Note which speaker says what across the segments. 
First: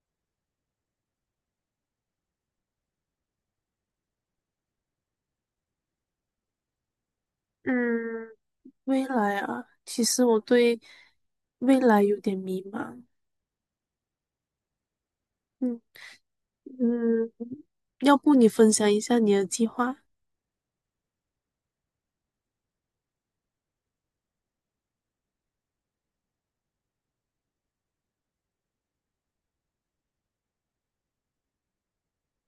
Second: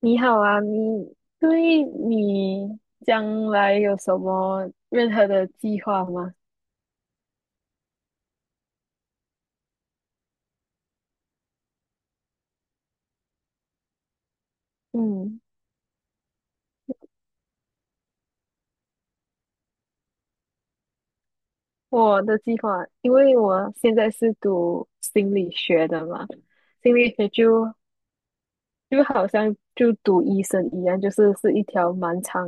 Speaker 1: 你好啊，对你将来有什么任何的计划吗？
Speaker 2: 嗯，未来啊，其实我对未来有点迷茫。
Speaker 1: 嗯，
Speaker 2: 嗯嗯，要不你分享一下你的计划？
Speaker 1: 我的计划，因为我现在是读心理学的嘛，心理学就好像就读医生一样，就是一条蛮长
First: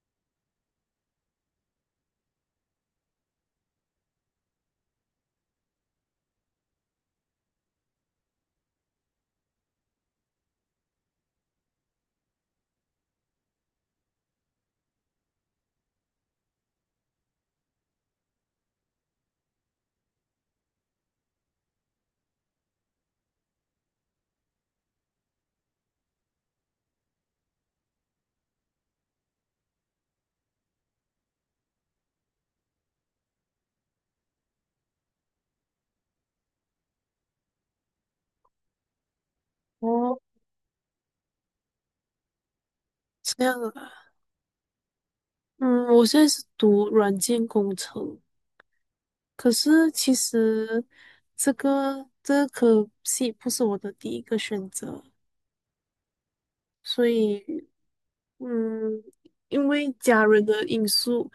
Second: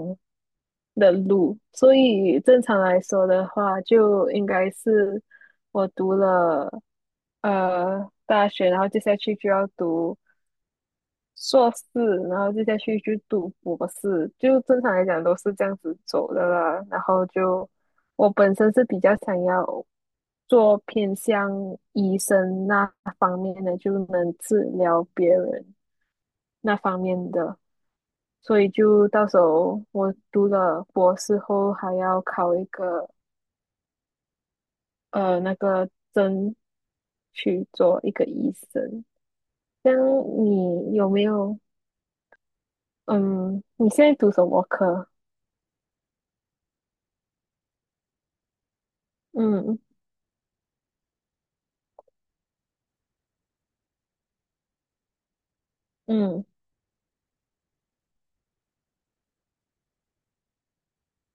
Speaker 1: 的路，所以正常来说的话，就应该是我读了大学，然后接下去就要读硕士，然后就再去读博士，就正常来讲都是这样子走的了。然后就我本身是比较想要做偏向医生那方面的，就能治疗别人那方面的，所以就到时候我读了博士后，还要考一个那个证去做一个医生。像
Speaker 2: 哦，
Speaker 1: 你有没有？
Speaker 2: 这样
Speaker 1: 嗯，你
Speaker 2: 啊。
Speaker 1: 现在读什么科？
Speaker 2: 嗯，我现在是读软件工程，可
Speaker 1: 嗯。
Speaker 2: 是其实这个科系不是我的第一个选择，
Speaker 1: 嗯
Speaker 2: 所以嗯，因为家人的因素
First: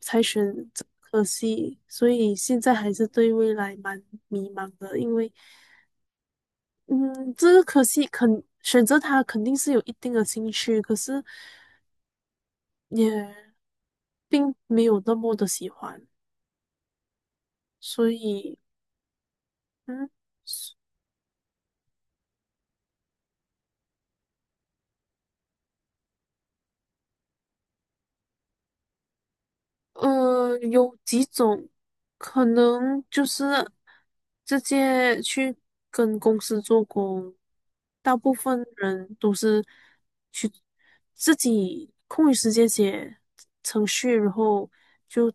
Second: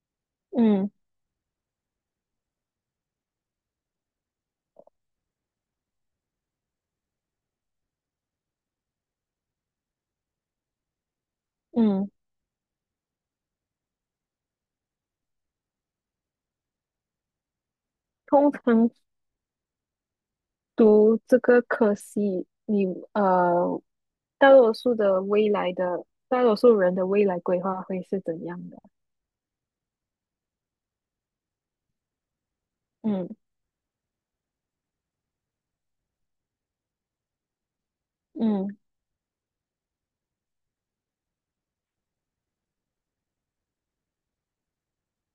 Speaker 2: 才选这
Speaker 1: 嗯
Speaker 2: 个科系，所以现在还是对未来蛮迷茫的。嗯，这个科系肯选择它肯定是有一定的兴趣，可是
Speaker 1: 嗯，
Speaker 2: 也并没有那么的喜欢。所
Speaker 1: 通
Speaker 2: 以
Speaker 1: 常
Speaker 2: 嗯，
Speaker 1: 读这个科系，你呃，大多数人的未来规划会是怎样的？
Speaker 2: 呃，有几种可能，就
Speaker 1: 嗯
Speaker 2: 是直接去跟公司做工，大部分
Speaker 1: 嗯
Speaker 2: 人都是去自己空余时间写程序，然后就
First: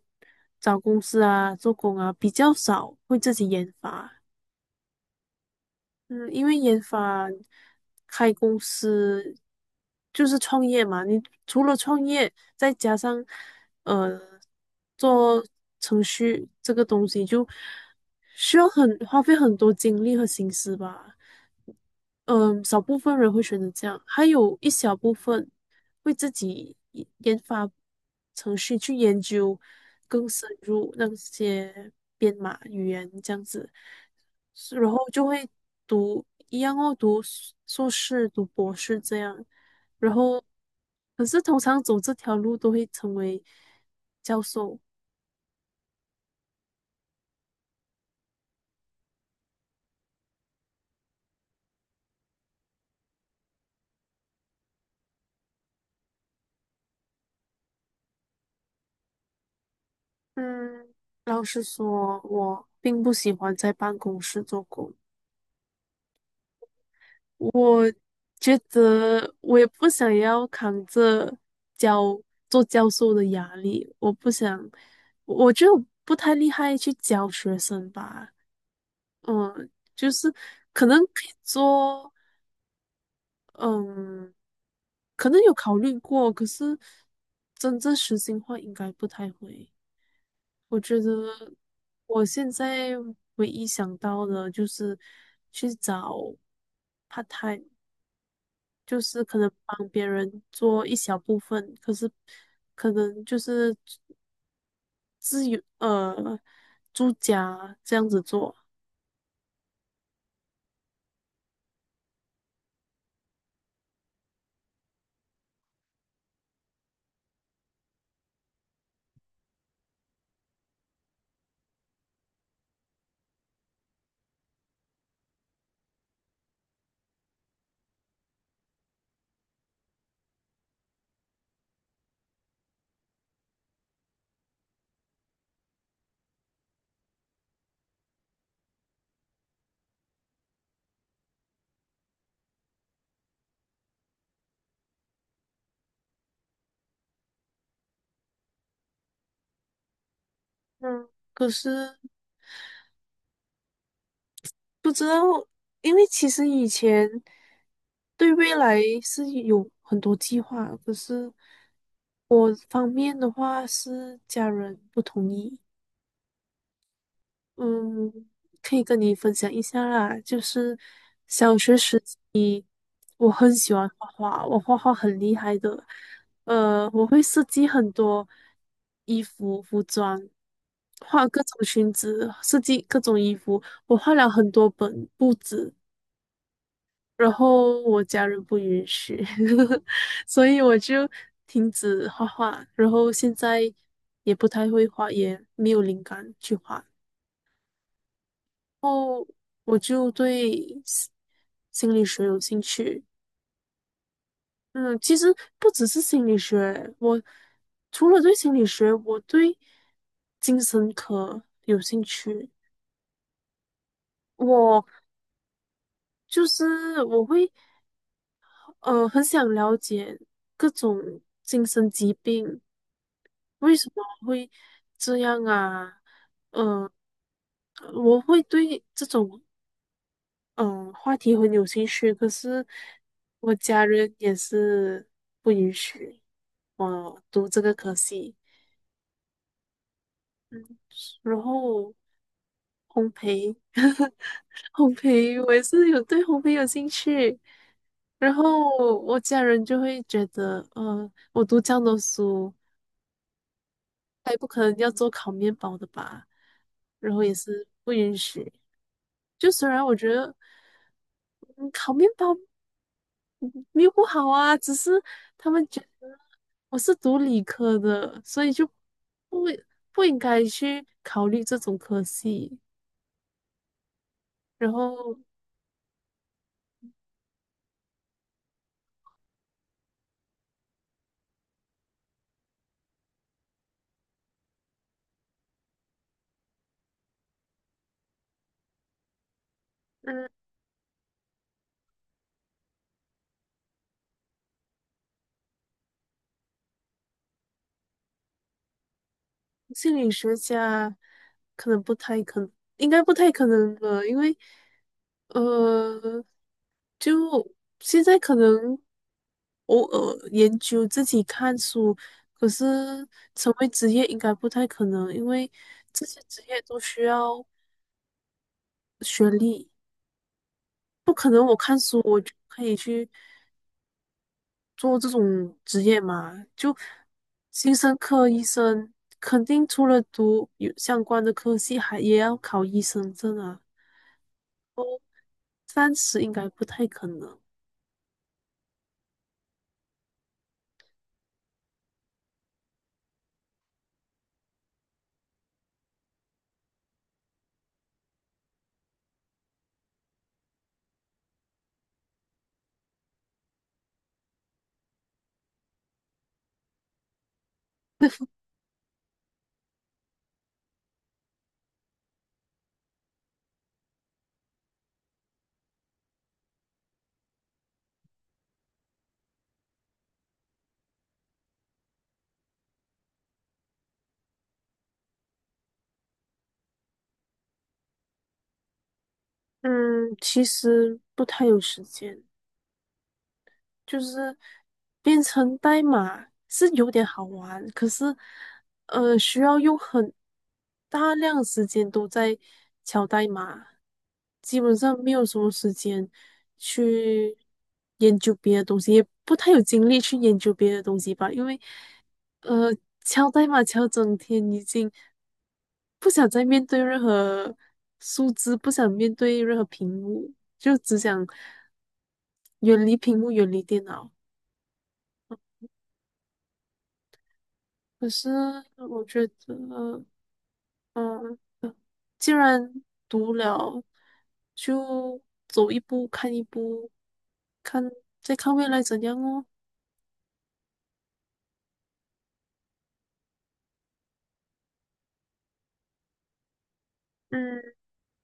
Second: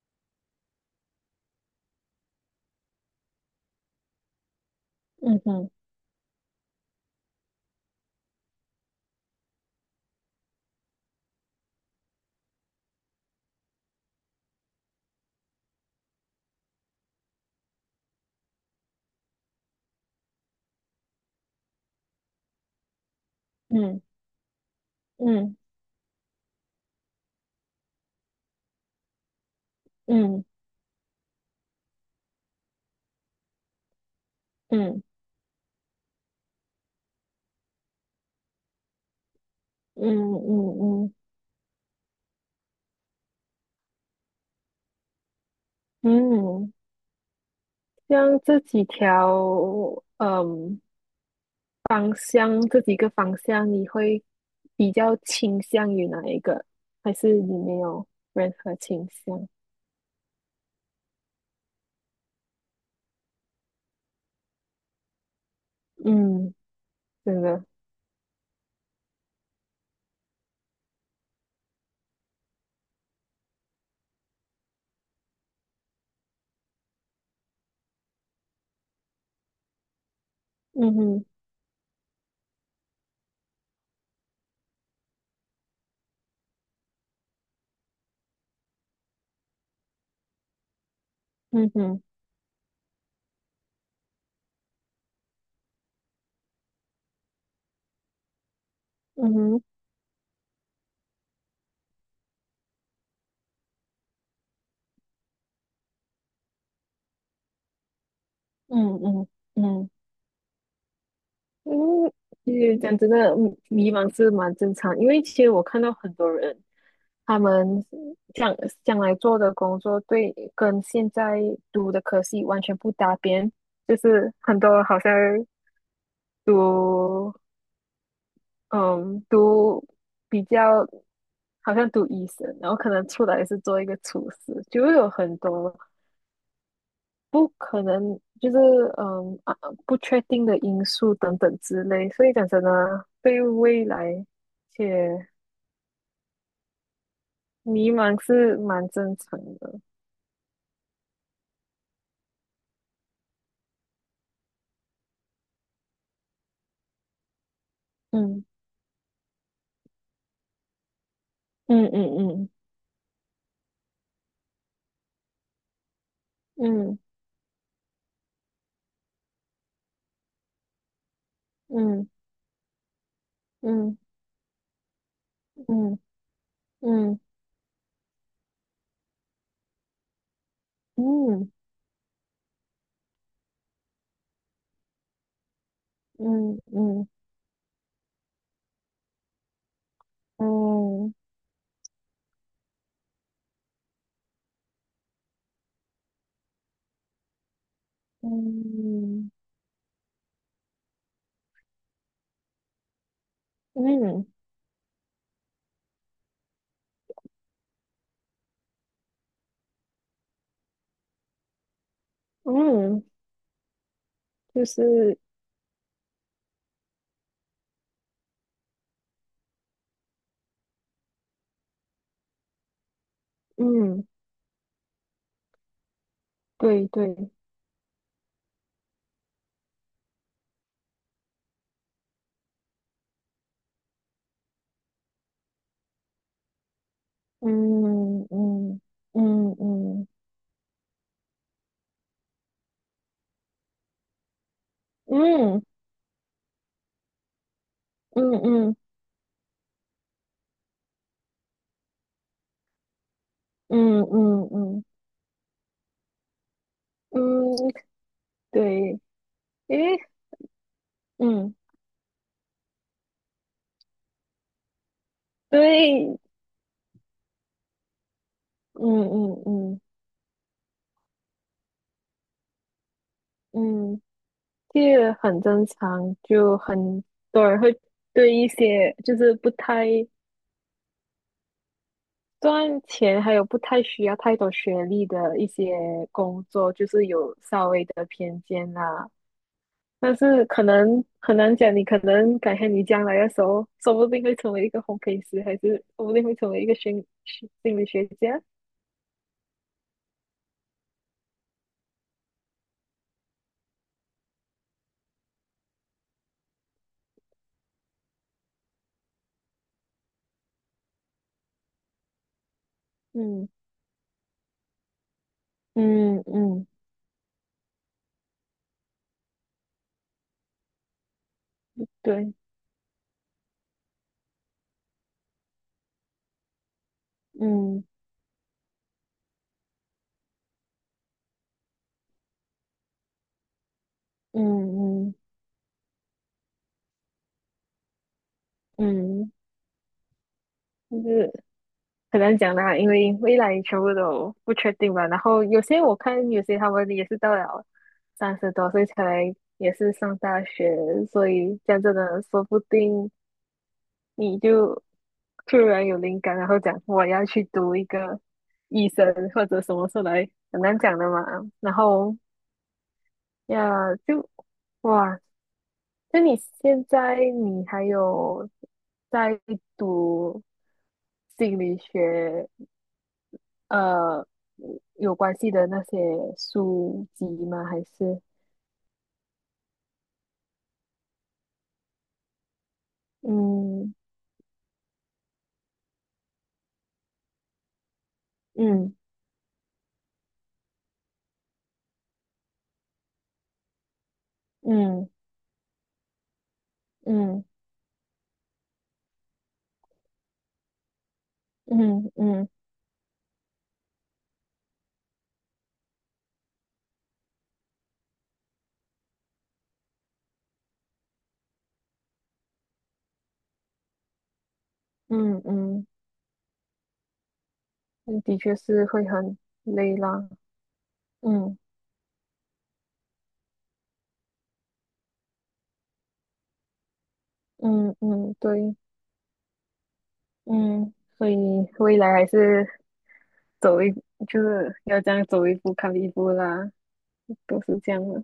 Speaker 2: 找公司啊做工啊，比较少会自己研发。
Speaker 1: 嗯哼
Speaker 2: 嗯，因为研发开公司就是创业嘛，你除了创业，再加上呃做程序这个东西，就需要很花费很多精力和心思吧。嗯，少部分人会选择这样，
Speaker 1: 嗯
Speaker 2: 还有一小部分
Speaker 1: 嗯
Speaker 2: 会自己研发程序，去研究更
Speaker 1: 嗯
Speaker 2: 深入那些编码语言这样子，是然后
Speaker 1: 嗯
Speaker 2: 就会读一样哦，读硕士、读博士这样，
Speaker 1: 嗯
Speaker 2: 然后
Speaker 1: 嗯嗯
Speaker 2: 可是通常走这条路都会成为教授。
Speaker 1: 嗯，像这几条嗯方向，这几个方向，你会比较倾向于哪一个？还是你没有任何倾向？
Speaker 2: 嗯，老实说，我并不喜欢在办公室做工。
Speaker 1: 嗯，真的，
Speaker 2: 我觉得我也不想要扛着教做教授的压力，我不想，我就不太厉害去教学生吧。嗯，就是可
Speaker 1: 嗯
Speaker 2: 能可
Speaker 1: 哼
Speaker 2: 以做，嗯，可能有考虑过，可是真正实行化应该不太会。我觉得
Speaker 1: 嗯哼。
Speaker 2: 我现在唯一想到的就是去找 part time。就是
Speaker 1: 嗯
Speaker 2: 可能
Speaker 1: 哼
Speaker 2: 帮别人做一小部分，可是可能就是自由住家这样子做。
Speaker 1: 嗯嗯嗯嗯，因为其实讲真的，迷茫是蛮正常，因为其实我看到很多人，他们将将来做的工作对跟现在读的科系完全不搭边，就是很多好像读嗯读比较好像读医生，然后可能出来是做一个厨师，就会有很多不可能，就是嗯啊，不确定的因素等等之类，所以讲真的，对未来且迷茫是蛮正常的。
Speaker 2: 嗯可是不知道，因为其实以前对
Speaker 1: 嗯
Speaker 2: 未来是有很多计划，可是
Speaker 1: 嗯嗯
Speaker 2: 我方面的话是家人不同意。
Speaker 1: 嗯
Speaker 2: 嗯，可以跟你分享一下啦，就是小学
Speaker 1: 嗯
Speaker 2: 时。
Speaker 1: 嗯
Speaker 2: 我很喜欢
Speaker 1: 嗯
Speaker 2: 画画，我画画很厉害的。呃，我
Speaker 1: 嗯嗯
Speaker 2: 会设计很多衣服、服装，画各
Speaker 1: 嗯
Speaker 2: 种裙子，设计各种衣服。我画了很多本布子，
Speaker 1: 嗯
Speaker 2: 然后我家人不允许，所以我就
Speaker 1: 嗯
Speaker 2: 停止画画。然后现在也不太会画，也没有灵感去画。然后我就对心理学有兴趣。
Speaker 1: 嗯嗯
Speaker 2: 嗯，其实不只是心理学，我除了对心理学，我对精神科有兴趣。
Speaker 1: 嗯，就
Speaker 2: 我
Speaker 1: 是
Speaker 2: 就是我会很想了解各种精神疾病为什么
Speaker 1: 嗯，
Speaker 2: 会这样啊？
Speaker 1: 对
Speaker 2: 嗯，
Speaker 1: 对，
Speaker 2: 我会对这种话题很有兴趣，可是我家人也是不允许我读这个科
Speaker 1: 嗯
Speaker 2: 系。
Speaker 1: 嗯嗯嗯
Speaker 2: 嗯，然后烘焙，烘焙，我
Speaker 1: 嗯
Speaker 2: 也是有对烘焙有兴趣。
Speaker 1: 嗯
Speaker 2: 然后
Speaker 1: 嗯
Speaker 2: 我家人就会觉得，呃，我读这样的书，
Speaker 1: 嗯
Speaker 2: 他也不可能
Speaker 1: 嗯
Speaker 2: 要做烤面包的吧？然后也
Speaker 1: 嗯。
Speaker 2: 是不允许。
Speaker 1: 对，
Speaker 2: 就虽
Speaker 1: 因
Speaker 2: 然我
Speaker 1: 为
Speaker 2: 觉得，
Speaker 1: 嗯，
Speaker 2: 嗯烤面包嗯没有不好啊，只是他们觉
Speaker 1: 对，
Speaker 2: 得我是读理科的，所以就
Speaker 1: 嗯嗯
Speaker 2: 不
Speaker 1: 嗯
Speaker 2: 不应该去考虑这种科系。
Speaker 1: 嗯，
Speaker 2: 然
Speaker 1: 这个
Speaker 2: 后，
Speaker 1: 很正常，就很多人会对一些就是不太赚钱，还有不太需要太多学历的一些工作，就是有稍微的偏见啦。但
Speaker 2: 嗯，
Speaker 1: 是可能很难讲，你可能改天你将来的时候，说不定会成为一个烘焙师，还是说不定会成为一个心理学家。
Speaker 2: 心理学家可能不太可能，应该不太可能吧，因为呃，就现在可能偶尔研究自己看书，可是
Speaker 1: 嗯
Speaker 2: 成为职业应该不太可能，因为这些
Speaker 1: 嗯
Speaker 2: 职业
Speaker 1: 嗯，
Speaker 2: 都需要学历，不可能我看书我就
Speaker 1: 对，
Speaker 2: 可以去做这种职业嘛，就精
Speaker 1: 嗯
Speaker 2: 生、科医生肯定除了读有相关的科系，还也要考医生证啊。
Speaker 1: 嗯嗯
Speaker 2: 三十应该不太可能。
Speaker 1: 嗯，就是很难讲啦，因为未来全部都不确定吧。然后有些我看，有些他们也是到了30多岁才也是上大学，所以讲真的，说不定你就突然有灵感，然后讲我要去读一个医生或者什么出来，很难讲的嘛。然后呀，就哇，那你现在你还有在读心理学，呃有关系的那些书籍吗？还是
Speaker 2: 嗯，其实不太有时间，
Speaker 1: 嗯
Speaker 2: 就是编程代码是有点好玩，可是
Speaker 1: 嗯
Speaker 2: 需要用很大量时间都在敲代码，基本上
Speaker 1: 嗯
Speaker 2: 没有什么时间去
Speaker 1: 嗯
Speaker 2: 研究别的东西，也不太有精力去研究别的东西吧，因为
Speaker 1: 嗯嗯
Speaker 2: 呃，敲代码敲整天已经。不想再面对任何数字，不想面对任何屏幕，就只想远离屏幕，远离电脑。
Speaker 1: 嗯嗯，
Speaker 2: 可
Speaker 1: 嗯
Speaker 2: 是
Speaker 1: 的确是
Speaker 2: 我
Speaker 1: 会
Speaker 2: 觉
Speaker 1: 很累
Speaker 2: 得，
Speaker 1: 啦。
Speaker 2: 嗯，
Speaker 1: 嗯
Speaker 2: 既然读了，就走一步看一步，看
Speaker 1: 嗯
Speaker 2: 再
Speaker 1: 嗯，
Speaker 2: 看未
Speaker 1: 对，
Speaker 2: 来怎样哦。
Speaker 1: 嗯，所以未来还是走一，就是要这样走一步看一步啦，
Speaker 2: 嗯，
Speaker 1: 都是这样的。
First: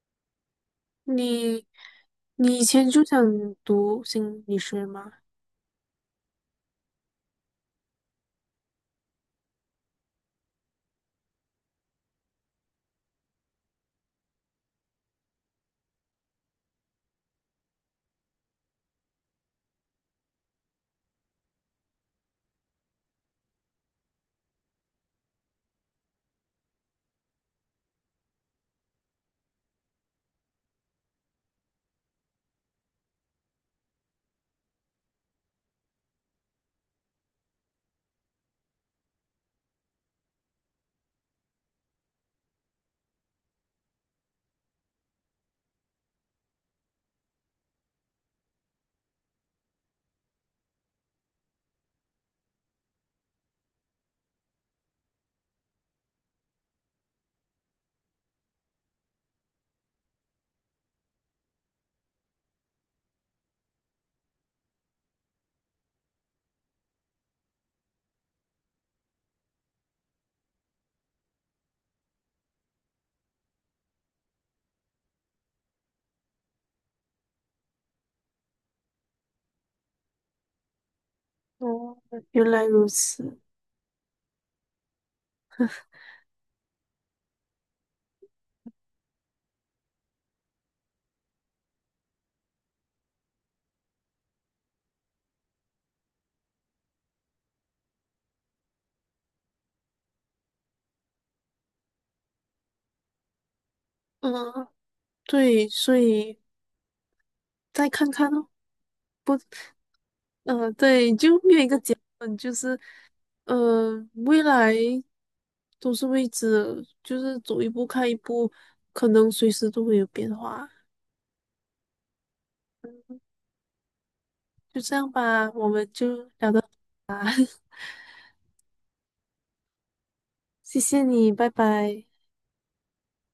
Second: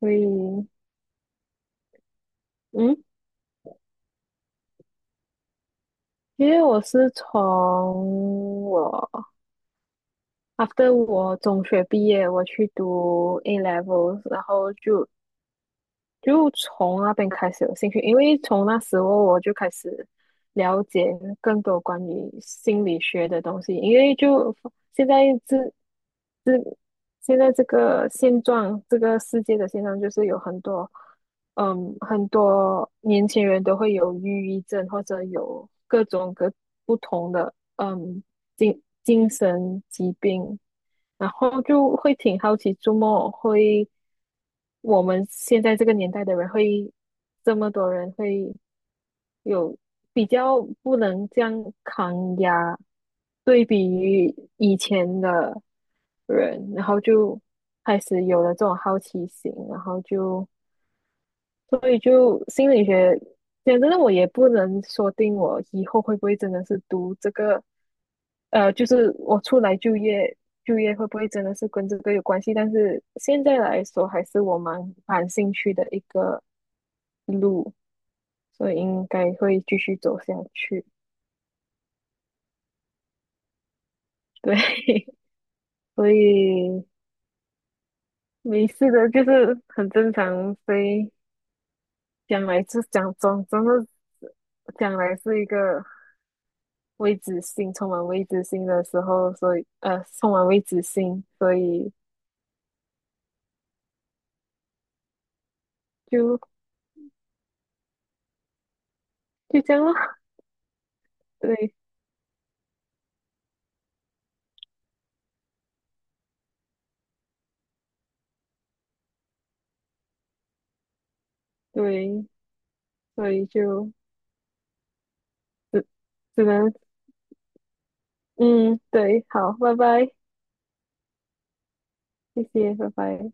Speaker 1: 所以，
Speaker 2: 你你以前
Speaker 1: 嗯，
Speaker 2: 就想读心理学吗？
Speaker 1: 因为我是after 我中学毕业，我去读 A levels，然后就从那边开始有兴趣，因为从那时候我就开始了解更多关于心理学的东西，因为就现在自这这个现状，这个世界的现状就是有很多年轻人都会有抑郁症，或者有各种各不同的，精神疾病，然后就会挺好奇，周末会我们现在这个年代的人会这么多人会。有比较不能这样抗压，对比于以前的人，然后就开始有了这种好奇心，然后就所以就心理学，讲真的，我也不能说定我以后会不会真的是读这个，就是我出来就业，就业会不会真的是跟这个有关系？但是现在来说，还是我蛮感兴趣的一个路，所以应该会继续走下去。
Speaker 2: 哦，原来如此。
Speaker 1: 对，所以没事的，就是很正常。所以将来是真的将来是一个未知性，充满未知性的时候，所以充满未知性，所以
Speaker 2: 嗯，对，所以
Speaker 1: 就
Speaker 2: 再看看哦。不
Speaker 1: 就这样咯。
Speaker 2: 嗯，对，就没有一
Speaker 1: 对
Speaker 2: 个结论，就是未来都是未知的，就是走一步看一步，可能随时都会有变化，
Speaker 1: 对，所以就
Speaker 2: 就这样吧，我
Speaker 1: 只
Speaker 2: 们就
Speaker 1: 只
Speaker 2: 聊到，
Speaker 1: 能嗯，对，好，拜拜，
Speaker 2: 谢谢你，拜拜。
Speaker 1: 谢谢，拜拜。